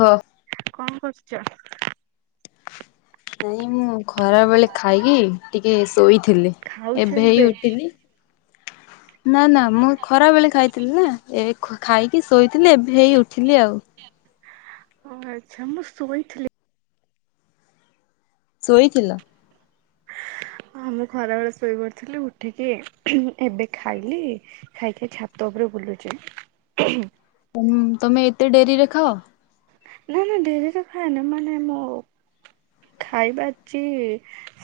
ହଁ କଣ କରୁଛ ନାଇ ମୁ ଖରା ବେଳେ ଖାଇକି ଟିକେ ଶୋଇଥିଲେି ଏବେ ହେଇ ଉଠିଲି ନା ନା ମୁଁ ଖରାବେେଳେ ଖାଇଥିଲି ନା ଏ ଖାଇକି ଶୋଇଥିଲେି ଏବେ ହେଇ ଉଠିଲି ଆଉ ଓ ଆଚ୍ଛା ମୁଁ ଶୋଇଥିଲି ଶୋଇଥିଲ ମୁଁ ଖରା ବେଳେ ଶୋଇପାରୁଥିଲି ଉଠିକି ଏବେ ଖାଇଲି ଖାଇକି ଛାତ ଉପରେ ବୁଲୁଛି ତ ତମେ ଏତେ ଡେରିରେଖାଅ ନା ନା ଦେରି ତ ଖାଇନ ମାନେ ମୁଁ ଖାଇବାାରଚ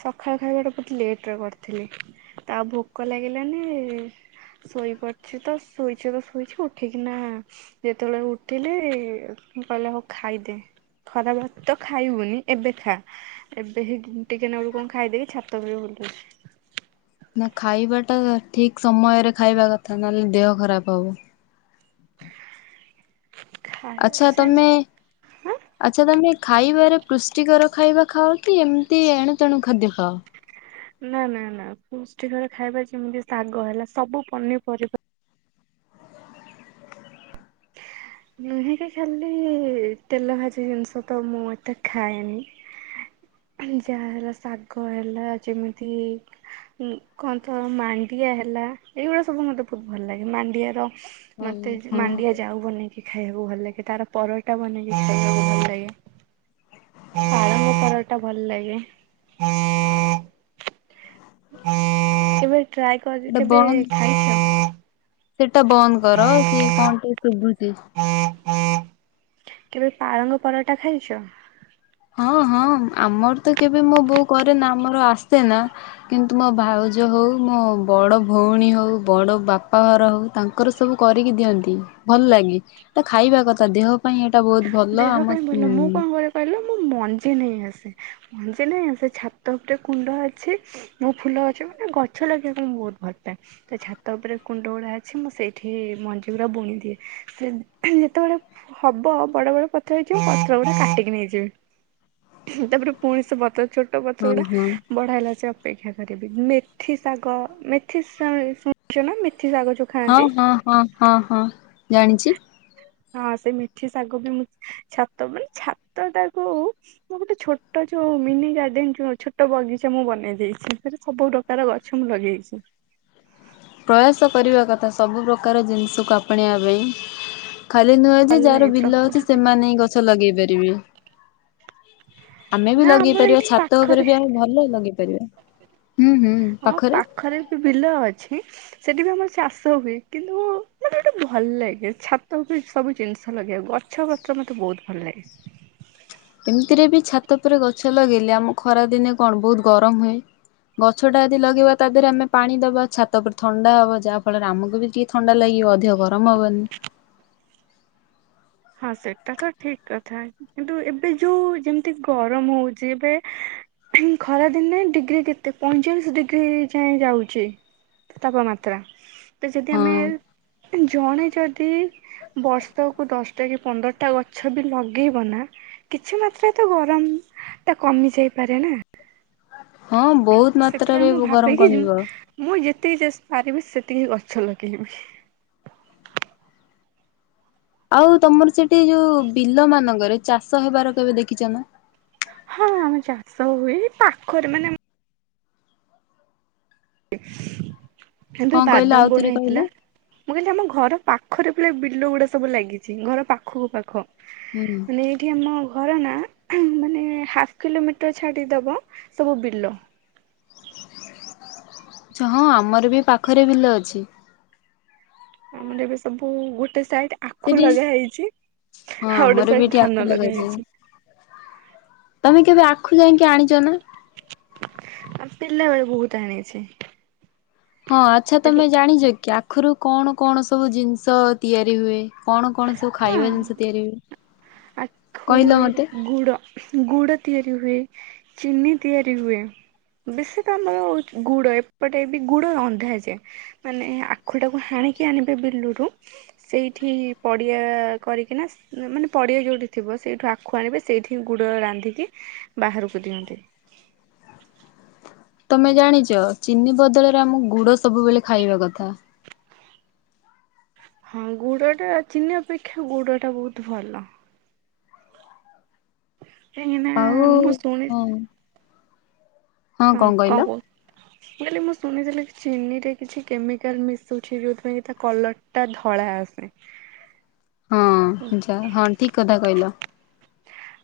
ସକାଳ ଖାଇବାଟା ବହୁତ ଲେଟରେ କରିଥିଲି ତା ଆଉ ଭୋକ ଲାଗିଲାନି ଶୋଇପାରୁଛି ତ ଶୋଇଛ ତ ଶୋଇଛ ଉଠିକିନା ଯେତେବେଳେ ଉଠିଲେ କହିଲେ ହଉ ଖାଇଦେ ଖରାପ ତ ଖାଇବୁନି ଏବେ ଖା ଏବେ ଟିକେ ନଳ କଣ ଖାଇଦେଇକି ଛାତ ଭୁଲଛି ନା ଖାଇବା ଟା ଠିକ ସମୟରେ ଖାଇବା କଥା ନହେଲେ ଦେହ ଖରାପ ହବ ଖାଇବା ଆଚ୍ଛା ତମେ ସେମ ଆଚଛା ତମେ ଖାଇବାରେ ପୃଷ୍ଟିକର ଖାଇବା ଖାଅ କି ଏମିତି ଏଣୁ ତେଣୁ ଖାଦ୍ୟ ଖାଅ ନା ନା ନା ପୃଷ୍ଟଟି ଘର ଖାଇବା ଯେମିତି ଶାଗ ହେଲା ସବୁ ପନିପରିବା ନୁହେଁ କି ଖାଲି ତେଲ ଭାଜି ଜିନିଷ ତ ମୁଁ ଏତେ ଖାଏନି ଯାହା ହେଲା ଶାଗ ହେଲା ଯେମିତି କଣନ୍ତ ମାଣ୍ଡିଆ ହେଲା ଏଇଗୁଳିା ସବୁ ମତେ ବହୁତ ଭଲ ଲାଗେ ମାଣ୍ଡିଆର ହଁ ମତେ ହଁ ମାଣ୍ଡିଆ ଯାଉ ବନେଇକ ଖାଇବାକୁ ଭଲ ଲାଗେ ତାର ପରଟା ବନେଇକି ଖାଇବାକୁ ଭଲ ଲାଗେ ପାଳଙ୍ଗ ପର ଟା ଭଲ ଲାଗେ ଏବୋର ୍ରଏ କର ସେଟା କେବେ ଖାଇଛ ସେଇଟା ବନ୍ଦ କର ସିଏ କଣ ଟୁ ତି ହଁ କେବେ ପାଳଙ୍ଗ ପରଟା ଖାଇଛ ହଁ ହଁ ଆମର ତ କେବେ ମୋ ବୋଉ କରେ ନା ଆମର ଆସେ ନା କିନ୍ତୁ ମୋ ଭାଉଜ ହଉ ମୋ ବଡ ଭଉଣୀ ହଉ ବଡ ବାପା ଘର ହଉ ତାଙ୍କର ସବୁ କରିକି ଦିଅନ୍ତି ଭଲ ଲାଗେ ଏଟା ଖାଇବା କଥା ଦେହ ପାଇଁ ଏଟା ଟା ବହୁତ ଭଲ ଦେହ ଆମ ପାଇଁ ଭଲ ଉ ମୁଁ କଣ କରେ କହିଲ ମୁଁ ମଞ୍ଜି ନେଇ ଆସେ ମଞ୍ଜି ନେଇ ଆସେ ଛାତ ଉପରେ କୁଣ୍ଡ ଅଛି ମୋ ଫୁଲ ଗଛ ମାନେ ଗଛ ଲଗେଇବାକୁ ମୁଁ ବହୁତ ଭଲ ପାାଏ ତ ଛାତ ଉପରେ କୁଣ୍ଡ ଗୁଡ଼ା ଅଛି ମୁଁ ସେଇଠି ମଞ୍ଜି ଗୁଡ଼ା ବୁଣି ଦିଏ ସେ ଯେତେବେଳେ ହବ ବଡ ବଡ ପଥର ହେଇଯିବ ପଥର ବ କାଟିକି ନେଇଯିବ ତାପରେ ପୁଣି ସେ ବତର ଛୋଟ ଗଛ ଗୁଡା ହଁ ହଁ ବଡହେଲା ଅପେକ୍ଷା କରିବି, ମେଥି ଶାଗ, ମେଥି ଶୁଣୁଛ ନା? ଶାଗ ଯୋଉ ହଁ, ଖାଆନ୍ତି ହଁ, ହଁ, ହଁ, ହଁ । ଜାଣିଛି। ହଁ, ସେ ମିଠି ଶାଗ ବି ମୁଁ ଛାତ, ମାନେ ଛାତ ଟାକୁ, ମୁ ଗୋଟେ ଛୋଟ ଯୋଉ ମିନି ଗାର୍ଡେନ, ଯୋଉ ଛୋଟ ବଗିଚା, ମୁଁ ବନେଇ ଦେଇଛି, ସେରେ ସବୁ ପ୍ରକାର ଗଛ ମୁଁ ଲଗେଇଛି। ପ୍ରୟାସ କରିବା କଥା, ସବୁ ପ୍ରକାର ଜିନିଷକୁ ଆପଣୈବା ପାଇଁ ଖାଲି ନୁହେଁ, ଯେ ଭଲ ଲାଗେ ଯାହାର ବିଲ ଅଛି, ପ୍ରକୃତି ସେମାନେ ହିଁ ଗଛ ଲଗେଇ ପାରିବେ। [inaudible] ଆମେ ବି ନା ଲଗେଇ ଆମର ପାରିବା, ଏଇଠି ଛାତ ଉପରେ ପାଖରେ ବି ଆମେ ଭଲ ଲଗେଇ ପାରିବା, ହୁଁ, ହୁଁ, ଆମ ପାଖରେ ବି ବିଲ ଅଛି ସେଠି ବି ଆମର ଚାଷ ହୁଏ, କିନ୍ତୁ ମତେ ଗୋଟେ ଭଲ ଲାଗେ, ଛାତ ଉପ ସବୁ ଜିନିଷ ଲଗେଇବାକୁ, ଗଛ ପତ୍ର ମତେ ବହୁତ ଭଲ ଲାଗେ । ଏମିତିରେ ବି, ଛାତ ଉପରେ ଗଛ ଲଗେଇଲେ, ଆମ ଖରା ଦିନେ କଣ, ବହୁତ ଗରମ ହୁଏ, ଗଛ ଟା ଯଦି ଲଗେଇବା, ତା ଦେହରେ ଆମେ ପାଣି ଦବା, ଛାତ ଉପରେ ଥଣ୍ଡା ହବ, ଯାହା ଫଳରେ ଆମକୁ ବି ଟିକେ ଥଣ୍ଡା ଲାଗିବ, ଅଧିକ ଗରମ ହବନି। ହଁ, ସେଟା ତ ଠିକ କଥା, କିନ୍ତୁ ଏବେ ଯୋଉ ଯେମିତି ଗରମ ହଉଛି, ଏବେ ଖରାଦିନେ ଡିଗ୍ରୀ କେତେ, ପଇଁଚାଳିଶ ଡିଗ୍ରୀ ଯାଏ ଯାଉଛି ତାପମାତ୍ରା ତ, ଯଦି ହଁ ଆମେ ଜଣେ ଯଦି ବର୍ଷକୁୁ ଦଶ ଏଇ ପନ୍ଦରଟା ଗଛ ବି ଲଗେଇବ, ନା, କିଛି ମାତ୍ରାରେ ତ ଗରମ ଟା କମି ଯାଇପାରେ ନା? ହଁ, ବହୁତ ସେଥିପାଇଁ ମାତ୍ରାରେ ମୁଁ ଭାବେ ଗରମ କି କମିବ। [unintelligible] ସେତିକି ଗଛ ଲଗେଇବି। ଆଉ, ତମର ସେଠି ଯୋଉ ବିଲ ମାନଙ୍କରେ ଚାଷ ହେବାର, କେବେ ଦେଖିଛ ନା? ହଁ, ଆମ ଚାଷ ହୁଏ, ପାଖରେ ମାନେ [unintelligible] କଣ [unintelligible] କହିଲ ବାଦମ ବୁଣା ଆଉଥରେ କହିଲ? ହେଇଥିଲା, ମୁଁ କିନ୍ତୁ ଆମ ଘର ପାଖରେ ପୁରା ବିଲ ଗୁଡା ସବୁ ଲାଗିଛି, ଘର ପାଖକୁ ପାଖ। ହୁଁ ମାନେ, ଏଇଠି ଆମ--ବ୍ ଘର ନା, ମାନେ ହାଫ କିଲୋମିଟର ଛାଡି ଦବ, ସବୁ ବିଲ। [inaudible] ହଁ, ଆମର ବି ପାଖରେ ବିଲ ଅଛି । ଆମର ଏବେ ସବୁ ଗୋଟେ [unintelligible] ସେଠି, ଲଗା ହେଇଛି ହଁ, ଆଉ ଗୋଟେ ଆମର ସାଇଡ ବି ଏଠି ଧାନ ଆଖ ଲଗା ଲଗାଯାଏ, ହେଇଛି। ତମେ କେବେ ଆଖୁ ଯାଇକି ଆଣିଛ ନା? ଆମ ପିଲାବେଳେ ବହୁତ ଆଣିଛି । ହଁ, ଆଚ୍ଛା, ତମେ ଜାଣିଛ କି? ଆଖୁରୁ କଣ କଣ ସବୁ ଜିନିଷ ତିଆରି ହୁଏ, କଣ? କଣ ସବୁ ଖାଇବା ଜିନିଷ ତିଆରି ହୁଏ ହଁ, ଆଖରୁ କହିଲ ମତେ? ଗୁଡ, ଗୁଡ ତିଆରି ହୁଏ । ଚିନି ତିଆରି ହୁଏ, ବେଶୀ ତ ଆମର ଗୁଡ, ଏପଟେ ବି ଗୁଡ ଅନ୍ଧା ଯାଏ, ମାନେ ଆଖୁଟାକୁ ହାଣିକି ଆଣିବେ ବିଲରୁ, ସେଇଠି ପ ପଡିଆ କରିକିନା, ମାନେ ପଡିଆ ଯୋଉଠି ଥିବ, ସେଇଠୁ ଆଖୁ ଆଣିବେ, ସେଇଠି ଗୁଡ ରାନ୍ଧିକି ବାହାରକୁ ଦିଅନ୍ତି । ତମେ ଜାଣିଛ, ଚିନି ବଦଳରେ ଆମକୁ ଗୁଡ ସବୁବେଳେ ଖାଇବା କଥା । ହଁ, ଗୁଡ ଟା ଚିନି ଅପେକ୍ଷା, ଗୁଡ ଟା ବହୁତ ଭଲ । ଏଇ ନା, ଆଉ ମୁ ଶୁଣି ହଁ ହଁ, କଣ କହୁ କାଲି ମୁଁ ଶୁଣିଥିଲି ଚିନି ରେ କିଛି କେମିକାଲ ମିଶୁଛି ଯୋଉଥିପ କି ତା କଲର ଟା ଧଳା ଆସେ ହଁ ଯ ହଁ ଠିକ କଥା କହିଲ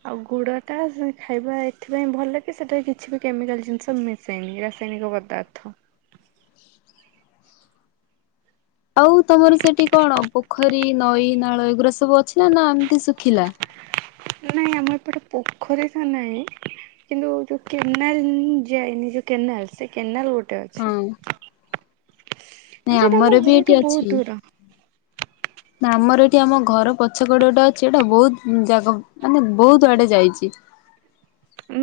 ଆଉ ଗୁଡ଼ ଟା ଖାଇବା ଏଥିପାଇଁ ଭଲ କି ସେଠାରେ କିଛି ବି କେମିକାଲ ଜିନିଷ ମିଶେନି ରାସାୟନିକ ପଦାର୍ଥ ଆଉ ତମର ସେଠି କଣ ପୋଖରୀ ନଈ ନାଳ ଏଗୁଡା ସବୁ ଅଛି ନା ନା ଏମିତି ଶୁଖିଲା ନାଇଁ ଆମର ଏପଟେ ପୋଖରୀ ତ ନାହିଁ କିନ୍ତୁ ଯୋଉ କେନାଲ ଯାଇନି ଯୋଉ କେନାଲ ସେ କେନାଲ ଗୋଟେ ହଁ ସେଟେ ଅଛ- ନାଇଁ ଆମର ବି ଘରଠୁ ଏଇଠି ବହୁତ ଅଛି ଦୂର ନା ଆମର ଏଠି ଆମ ଘର ପଛକଡ ଗଟା ଅଛି ଏଇଟା ବହୁତ ଜାଗା ମାନେ ବହୁତ ଆଡେ ଯାଇଛି-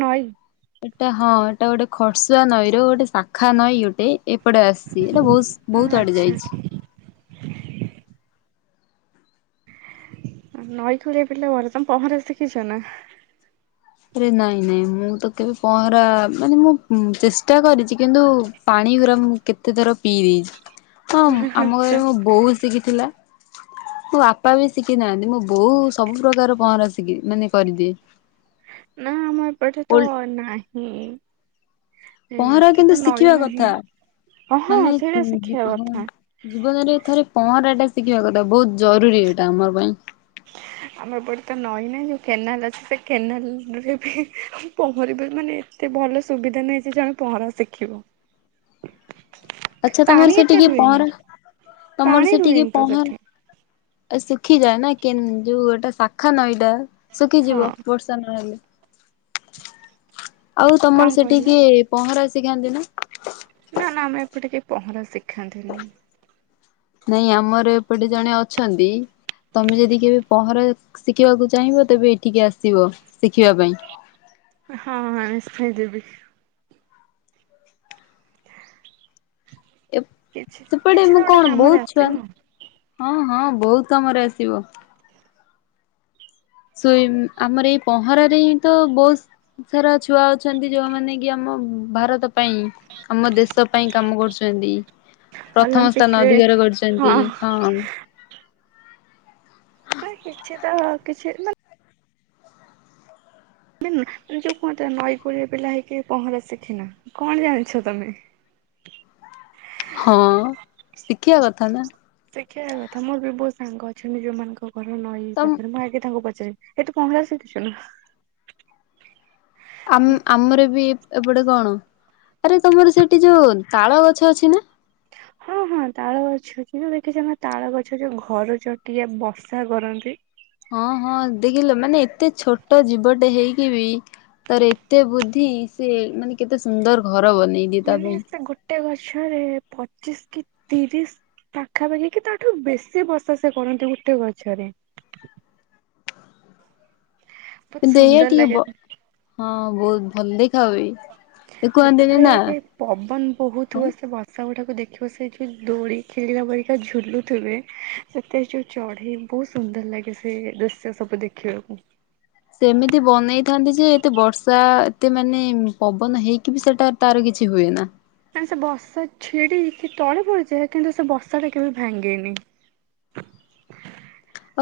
ନଈ ଏଟା ହଁ ଏଟା ଗୋଟେ ଖରସୁଆ ନଈ ର ଗୋଟେ ଶାଖା ନଈ ଗୋଟେ ଏପଟେ ଆସିଛି ହେ ବହୁତ ବହୁତ ଆଡେ ଆଚ୍ଛା ଯାଇଛି ନଈକଳି ପିଲା ବର୍ତମ ପହଁରା ଶଖିଛ ନା ଆରେ ନାଇଁ ନାଇଁ ମୁଁ ତ କେବେ ପହଁରା ମାନେ ମୁଁ ଚେଷ୍ଟା କରିଛି କିନ୍ତୁ ପାଣି ପୁରା ମୁଁ କେତେ ଥର ପିଇ ଦେଇଛି ହଁ ଆମ ଆଚ୍ଛା। ଘରେ ମୁଁ ବହୁତ ଶିଖିଥିଲା ମୁଁ ବାପା ବି ଶିଖି ନାହାନ୍ତି ମୁଁ ବୋଉ ସବୁ ପ୍ରକାର ପହଁରା ଶିଖି ମାନେ କରିଦିଏ। ନା ଆମର ଏଠେ ତ ଓଲ୍ ନାଇଁ ହୁଁ ପହଁରା କିନ୍ତୁ ଶିଖିବା କଥା। ଓହଁ ମାନେ ସେଇଟା ହଁ ଶିଖିବା କଥା ଜୀବନରେ ଥରେ ପହଁରା ଟା ଶିଖିବା କଥା ବହୁତ ଜରୁରୀ ଏଟା ଆମର ପାଇଁ ଆମର ଏ ପଟେ ତ ନଈ ନହିଁ ଯୋଉ କେନାଲ ଅଛି, ସେ କେନାଲ ରେ ବି ପହଁରିବାର ମାନେ ଏତେ ଭଲ ସୁବିଧା ନାହିଁଛି ଯେ ଆମେ ପହଁରା ଶିଖିବ ଆଛା ପାଣି ତମର ସେ ଏତେ ଟିକେ ରୁହେନି ପହଁରା ତମର ପାଣି ସେ ଟିକେ ରୁହେନି ତ ସେଠି ପହଁର ଶୁଖିଯାଏ ନା କେ ଯୋଉ ଗୋଟେ ଶାଖା ନ ଏଇଟା ହଁ ଶୁଖିଯିବ ବର୍ଷା ନହେଲେ ଆଉ କଣ ତମର କହିଲେ? ସେଠିକି ପହଁରା ଶିକାନ୍ତି ନା ନା ନା ଆମେ ଏପଟେ କେହି ପହଁରା ଶିଖାନ୍ତିନି ନାଇଁ ଆମର ଏପଟେ ଜଣେ ଅଛନ୍ତି। ତମେ ଯଦି କେବେ ପହଁରା ଶିଖିବାକୁ ଚାହିଁବ ତେବେ ଏଠିକି ଆସିବ ଶିଖିବା ପାଇଁ। ହଁ ହଁ ନିଶ୍ଚ ଯିବି ଏ କିଛି ସେପଟେ କିଛି ତ ମୁଁ ଗୋଟେ କଣ କାମରେ ବହୁତ ଛୁଆ ଆସିବ ହଁ ହଁ ବହୁତ କାମରେ ଆସିବ ସୁଇ ଆମର ଏଇ ପହଁରାରେ ହିଁ ତ ବହୁତ ସାରା ଛୁଆ ଅଛନ୍ତି ଯୋଉମାନେ କି ଆମ ଭାରତ ପାଇଁ ଆମ ଦେଶ ପାଇଁ କାମ କରୁଛନ୍ତି ପ୍ରଥମ ଅଲମ୍ପିକ ସ୍ଥାନ ରେ ଅଧିକାର କରିଛନ୍ତି ହଁ କିଛି ତ କିଛି [unintelligible] ଯୋଉ କୁହନ୍ତି ନଈକୁଳିଆ ପିଲା ହେଇକି ପହଁରା ଶିଖିନ କଣ ଜାଣିଛ ତମେ? ହଁ। ଶିଖିବା କଥା ନା ଶିଖିବା କଥା ମୋର ବି ବହୁତ ସାଙ୍ଗ ଅଛନ୍ତି ଯୋଉ ମାନଙ୍କୁ ଘର ନଈ ତମ୍ ପାଖରେ ମୁଁ ଆଗେ ତାଙ୍କୁ ପଚ ସେ ଏ ତୁ ପହଁରା ଶିଖିଚୁ ନା? ଆ ଆମର ବି ଏପଟେ କଣ ଆରେ ତମର ସେଠି ଯୋଉ ତାଳ ଗଛ ଅଛି ନା? ହଁ ହଁ ତାଳ ଗଛ ଅଛି ଯଁ ଦେଖିଛ ନା ତାଳ ଗଛ ଯୋଉ ଘର ଚଟିଆ ବର୍ଷା କରନ୍ତି। ହଁ ହଁ ଦେଖିଲ ମାନେ ଏତେ ଛୋଟ ଜୀବଟେ ହେଇକି ବି ତାର ଏତେ ବୁଦ୍ଧି ସେ ମାନେ କେତେ ସୁନ୍ଦର ଘର ବନେଇ ଦିଏ ତା ମାନେ ପାଇଁ। ସେ ଗୋଟେ ଗଛରେ ପଚିଶ କି ତିରିଶ ପାଖାପାଖି କି ତାଠୁ ବେଶୀ ବର୍ଷା ସେ କରନ୍ତି ଗୋଟେ ଗଛରେ। ବହୁତ ଦେୟ ସୁନ୍ଦର ଟିକେ ଲାଗେ ଵ ହଁ ବହୁତ ଭଲ ଦେ ଯେତେବେଳେ ପବନ ବହୁତ ହଁ ହୁଏ ସେ ବର୍ଷା ଗୁଡାକୁ ଦେଖ ତାପରେ ସେଠି ଦୋଡି ଖେଳିଲା ପରିକା ଝୁଲୁଥିବେ ସେଥିରେ ଯୋଉ ଚଢେଇ ବହୁତ ସୁନ୍ଦର ଲାଗେ ସେ ଦୃଶ୍ୟ ସବୁ ଦେଖିବାକୁ। ସେମିତି ବନେଇଥାନ୍ତି ଯେ ଏତେ ବର୍ଷା ଏତେ ମାନେ ପବନ ହେଇକି ବି ସେଟା ତାର କିଛି ହୁଏ ନା। କାଇ ସେ ବସା ଛିଡିି କି ତଳେ ପଡ଼ିଯାଏ କିନ୍ତୁ ସେ ବସା ଟା କେବେ ଭାଙ୍ଗେନି।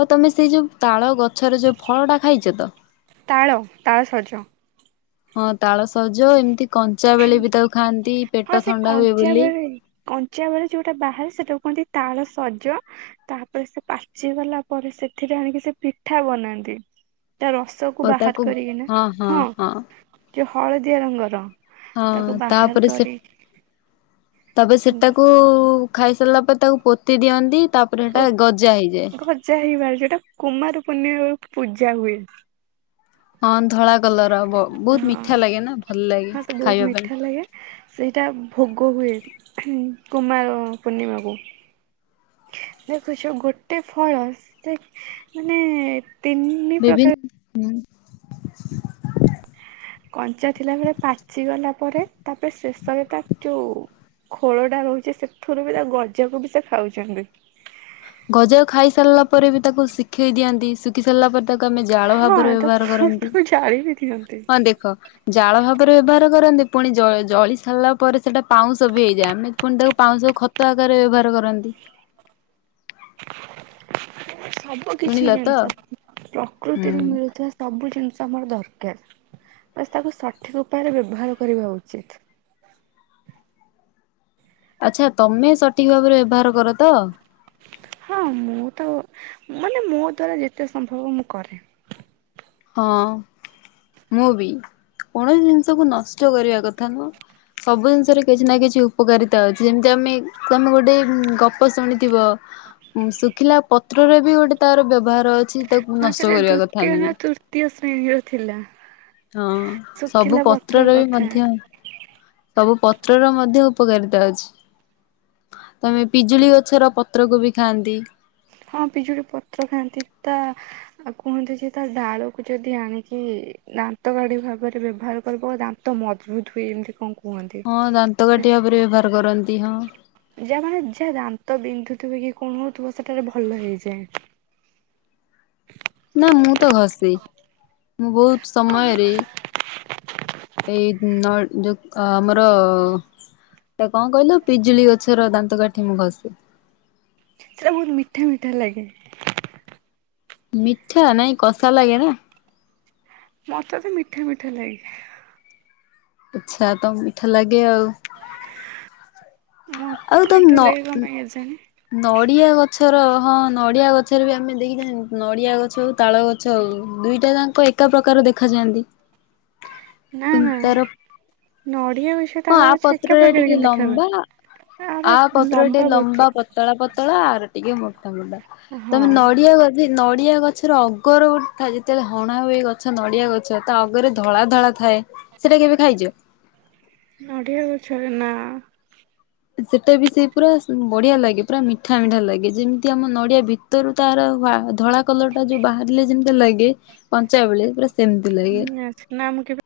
ଆଉ ତମେ ସେଇ ଯୋଉ ତାଳ ଗ ଗଛରେ ଯୋଉ ଫଳ ଟା ଖାଇଛ ତ? ତାଳ ତାଳ ସଜ ହଁ ତାଳ ସଜ ଏମିତି କଞ୍ଚା ବେଳେ ବି ତାକୁ ଖାଆନ୍ତି ହଁ ପେଟ ସେ ଥଣ୍ଡା ହୁଏ କଞ୍ଚା ବୋଲି। ବଳେ କଞ୍ଚା ବେଳେ ଯୋଉଟା ବାହାରେ ସେଟାକୁ କୁହନ୍ତି ତାଳ ସଜ ତାପରେ ସେ ପାଚି ଗଲା ପରେ ସେଥିରେ ଆଣିକି ସେ ପିଠା ବନାନ୍ତି। ତା ରସ କୁ ଓ ବାହାର ତାକୁ କରିକିନା ହଁ ହଁ ହଁ ହଳଦିଆ ରଙ୍ଗର ହଁ ତାକୁ ବାହାର ତାପରେ ସେ କରି ତବେ ସେଟାକୁ ଖାଇ ସାରିଲା ପରେ ତାକୁ ପୋତି ଦିଅନ୍ତି ତାପରେ ସେଟା ଗଜା ହେଇଯାଏ। ଟା କୁମାର ପୂର୍ଣ୍ଣିମା ବେଳକୁ ପୂଜା ହୁଏ। ହଁ ଧଳା କଲର ବହୁତ ହଁ ମିଠା ଲାଗେ ନା ଭଲ ଲାଗେ ହଁ ତ ବହୁତ ଖାଇବା ମିଠା ଲାଗେ ସେଇଟା ପାଇଁ। ଭୋଗ ହୁଏ କୁମାର ପୂର୍ଣ୍ଣିମାକୁ ଦେଖୁଛ ଗୋଟେ ଫଳ ସେ ମାନେ ତିନି ପ୍ରକାର ହୁଁ। କଞ୍ଚା ଥିଲାବେଳେ ପାଚି ଗଲା ପରେ ତାପରେ ଶେଷରେ ତା ଯୋଉ ଖୋଳ ଟା ରହୁଛି ସେଥିରୁ ବି ତା ଗଜକୁ ବି ସେ ଖାଉଛନ୍ତି। ଗଜ ଖାଇ ସାରିଲା ପରେ ବି ତାକୁ ଶିଖେଇ ଦିଅନ୍ତି ଶୁଖି ସାରିଲା ପରେ ତାକୁ ଆମେ ଜାଳ ହଁ ଭାବରେ ବ୍ୟବହାର ତାକୁ କରନ୍ତି ତାକୁ ଜାଳି ବି ଦିଅନ୍ତି ହଁ ଦେଖ ଜାଳ ଭାବରେ ବ୍ୟବହାର କରନ୍ତି ପୁଣି ଜ ଜଳି ସାରିଲା ପରେ ସେଟା ପାଉଁଶ ବି ହେଇଯାଏ ଆମେ ପୁଣି ତାକୁ ପାଉଁଶ ଖତ ଆକାରରେ ବ୍ୟବହାର କରନ୍ତି। ସବୁ କିଛି ଶୁଣିଲ ତ ଜିନିଷ ହୁଁ ପ୍ରକୃତିରେ ମିଳୁଥିବା ସବୁ ଜିନିଷ ତାମରା ଦରକାର ବାସ୍ ତାକୁ ସଠିକ ଉପାୟରେ ବ୍ୟବହାର କରିବା ଉଚିତ। ଆଚଲଛା ତମେ ସଠିକ ଭାବରେ ବ୍ୟବହାର କର ତ? ହଁ ମୁଁ ତ ମାନେ ମୋ ଦ୍ଵାରା ଯେତେ ସମ୍ଭବ ମୁଁ କରେ। ହଁ ମୁଁ ବି କୌଣସି ଜିନିଷକୁ ନଷ୍ଟ କରିବା କଥା ନୁହଁ ସବୁ ଜିନିଷରେ କିଛି ନା କିଛି ଉପକାରିତା ଅଛି ଯେମିତି ଆମେ ତମେ ଗୋଟେ ଗପ ଶୁଣିଥିବ ଶୁଖିଲା ପତ୍ରରେ ବି ଗୋଟେ ତାର ବ୍ୟବହାର ଅଛି। ତାକୁ ହଁ ନଷ୍ଟ ସେଟା କରିବା କଥା ଦ୍ଵିତୀୟ ନା ନୁହେଁ। ତୃତୀୟ ଶ୍ରେଣୀରେ ଥିଲା। ହଁ ସବୁ ଶୁଖିଲା ପତ୍ର ପତ୍ରର ବି କଥା ମଧ୍ୟ ସବୁ ପତ୍ରର ମଧ୍ୟ ଉପକାରିତା ଅଛି ତମେ ପିଜୁଳି ଗଛର ପତ୍ରକୁ ବି ଖାଆନ୍ତି। ହଁ ପିଜୁଳି ପତ୍ର ଖାଆନ୍ତି ତା ଆଉ କୁହନ୍ତି ଯେ ତା ଡାଳକୁ ଯଦି ଆଣିକି ଦାନ୍ତ କାଢି ଭାବରେ ବ୍ୟବହାର କରିବ ଦାନ୍ତ ମଜବୁତ ହୁଏ ଏମିତି କଣ କ ହଁ ଦାନ୍ତ କାଠି ଭାବରେ ବ୍ୟବହାର କରନ୍ତି ହଁ। ଯା ମାନେ ଯା ଦାନ୍ତ ବିନ୍ଧୁଥିବ କି କଣ ହଉଥିବ ସେଟାରେ ଭଲ ହେଇଯାଏ। ନା ମୁଁ ତ ଘସେ। ମୁଁ ବହୁତ ସମୟରେ ଏଇ ନ ଦୁକ ଆମର ତ କଣ କହିଲୁ ପିଜୁଳି ଗଛର ଦାନ୍ତ କାଠି ମୁଁ ଘଷେ। ହେଲା କି? ମିଠା ନାଇଁ କଷା ଲାଗେ ନା। ମତେ ତ ମିଠା ମିଠା ଲାଗେ। ଆଛା ତ ତମକୁ ମିଠା ଲାଗେ ଆଉ। ଆଉ ମୋତେ ତମେ ନ ମିଠା ଲାଗେ କଣ ପାଇଁ କେଜାଣି। ନଡିଆ ଗଛର ହଁ ନଡିଆ ଗଛରେ ବି ଆମେ ଦେଖି ନଡିଆ ଗଛ ଆଉ ତାଳ ଗଛ ହଉ ଦୁଇଟା ଯାଙ୍କ ଏକା ପ୍ରକାର ଦେଖାଯାଆନ୍ତି। ନା କିନ୍ତୁ ନା ତାର ନ ହଁ ଆ ପତ୍ରରେ ଟିକେ ଲମ୍ବା ଆର ଆ ପତ୍ରରେ ଟିକେ ଲମ୍ବା ପତ୍ର ପତଳା ପତ୍ର ଆର ଟିକେ ମୋ ମୋଟା ମୋଟା ହଁ ତମେ ନଡିଆ ଗ ନଡିଆ ଗଛର ଅଗର ଗୋଟେ ଥାଏ ଯେତେବେଳେ ହଣା ହୁଏ ଗଛ ନଡିଆ ଗଛ ତା ଅଗରେ ଧଳା ଧଳା ଥାଏ ସେଟା କେବେ ଖାଇଚ? ନଡିଆ ଗଛର ନା। ସେଟା ବି ସେ ପୁରା ବଢିଆ ଲାଗେ ପୁରା ମିଠା ମିଠା ଲାଗେ ଯେମିତି ଆମ ନଡିଆ ଭିତରୁ ତାର ଧଳା କଲର ଟା ଯୋଉ ବାହାରିଲେ ଯେମିତି ଲାଗେ କଞ୍ଚା ବେଳେ ପୁରା ସେମିତି ଲାଗେ। ହୁଁ ଆ ନା ମୁକେବେ